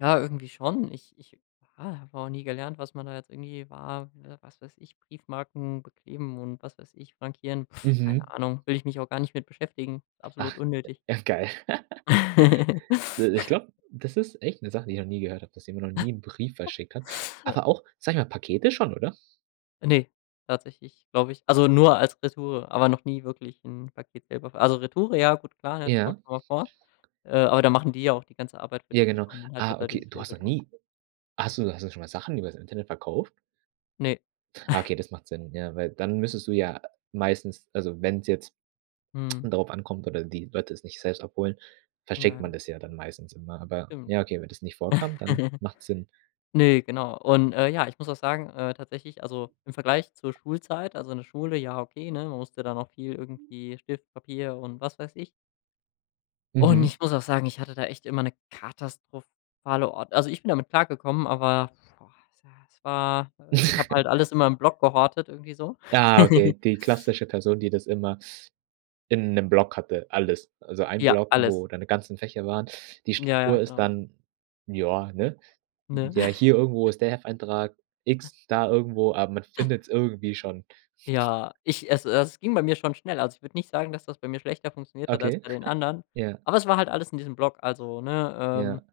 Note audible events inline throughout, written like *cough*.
Ja, irgendwie schon. Ich ich, ja, habe auch nie gelernt, was man da jetzt irgendwie war wa was weiß ich, Briefmarken bekleben und was weiß ich, frankieren, *exhales* keine Mhm. Ahnung, will ich mich auch gar nicht mit beschäftigen, Ach, absolut unnötig. äh, geil. *laughs* *chuckles* De ich *snorts* glaube, das ist echt 'ne Sache, die ich noch nie gehört habe, dass jemand noch nie 'n Brief *chuckles* verschickt hat. Aber auch, sage ich mal, Pakete schon, oder? Ne, tatsächlich glaube ich also nur als Retoure, aber noch nie wirklich 'n Paket selber ver also Retoure, ja gut klar, das kommt Ja. schon mal vor, äh, aber da machen die ja auch die ganze Arbeit für Ja, dich. Ich genau. meine, man hat ja Ah, da okay, dieses du hast Label noch drauf. nie hast du hast du schon mal Sachen übers Internet verkauft? Ne. Ah, *chuckles* okay, das macht Sinn, ja, weil dann müsstest du ja meistens also wenn's jetzt Mhm. darauf ankommt oder die Leute es nicht selbst abholen, verschickt Ja. man das ja dann meistens immer. Aber Stimmt. ja, okay, wenn das nicht vorkam, dann *giggles* macht's Sinn. Ne, genau, und, äh, ja, ich muss auch sagen, äh, tatsächlich also im Vergleich zur Schulzeit also in der Schule, ja okay, ne, man musste da noch viel irgendwie Stift, Papier und was weiß ich. Und Mhm. ich muss auch sagen, ich hatte da echt immer 'ne katastrophale Ord also ich bin damit klargekommen, aber boah, es war es war ich habe halt alles in *chuckles* meinem Block gehortet irgendwie so. Ja, okay, *giggles* die klassische Person, die das immer in 'nem Block hatte, alles. Also ein Ja, Block, alles. wo deine ganzen Fächer waren. Die Ja, ja, Struktur ist genau. dann ja, ne? Ne? Ja, *chuckles* hier irgendwo ist der Hefteintrag X, da irgendwo aber man findet's irgendwie schon. Ja, ich also das ging bei mir schon schnell. Also ich würde nicht sagen, dass das bei mir schlechter funktioniert hat als Okay, bei *chuckles* den anderen, ja. aber es war halt alles in diesem Block. Also, ne, ähm, Ja.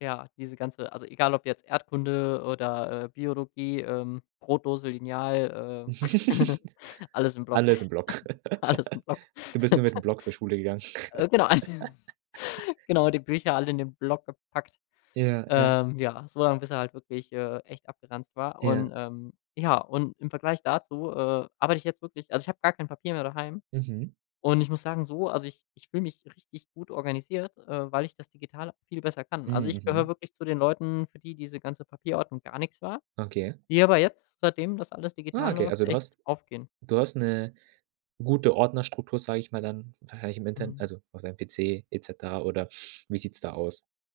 ja, diese ganze also egal ob jetzt Erdkunde oder, äh, Biologie, ähm, Brotdose, Lineal, äh, *giggles* *giggles* alles im Block, Alles im Block. *chuckles* alles im Block. *laughs* Du bist nur mit dem *chuckles* Block zur Schule gegangen. Äh, genau *chuckles* *laughs* genau, die Bücher alle in den Block gepackt, Ja, ja. ähm, ja, so lang, bis er halt wirklich, äh, echt abgeranzt war, Ja. und, ähm ja, und im Vergleich dazu, äh, arbeite ich jetzt wirklich also ich habe gar kein Papier mehr daheim Mhm. und ich muss sagen so also ich ich fühle mich richtig gut organisiert, äh, weil ich das digital viel besser kann. Also, Hm, ich gehöre mhm. wirklich zu den Leuten, für die diese ganze Papierordnung gar nix war, Okay. die aber jetzt, seitdem das alles Ah, digital okay, läuft, also du echt hast aufgehen. du hast 'ne gute Ordnerstruktur, sage ich mal, dann wahrscheinlich im Internet Mhm. also auf deinem PC et cetera oder wie sieht's da aus?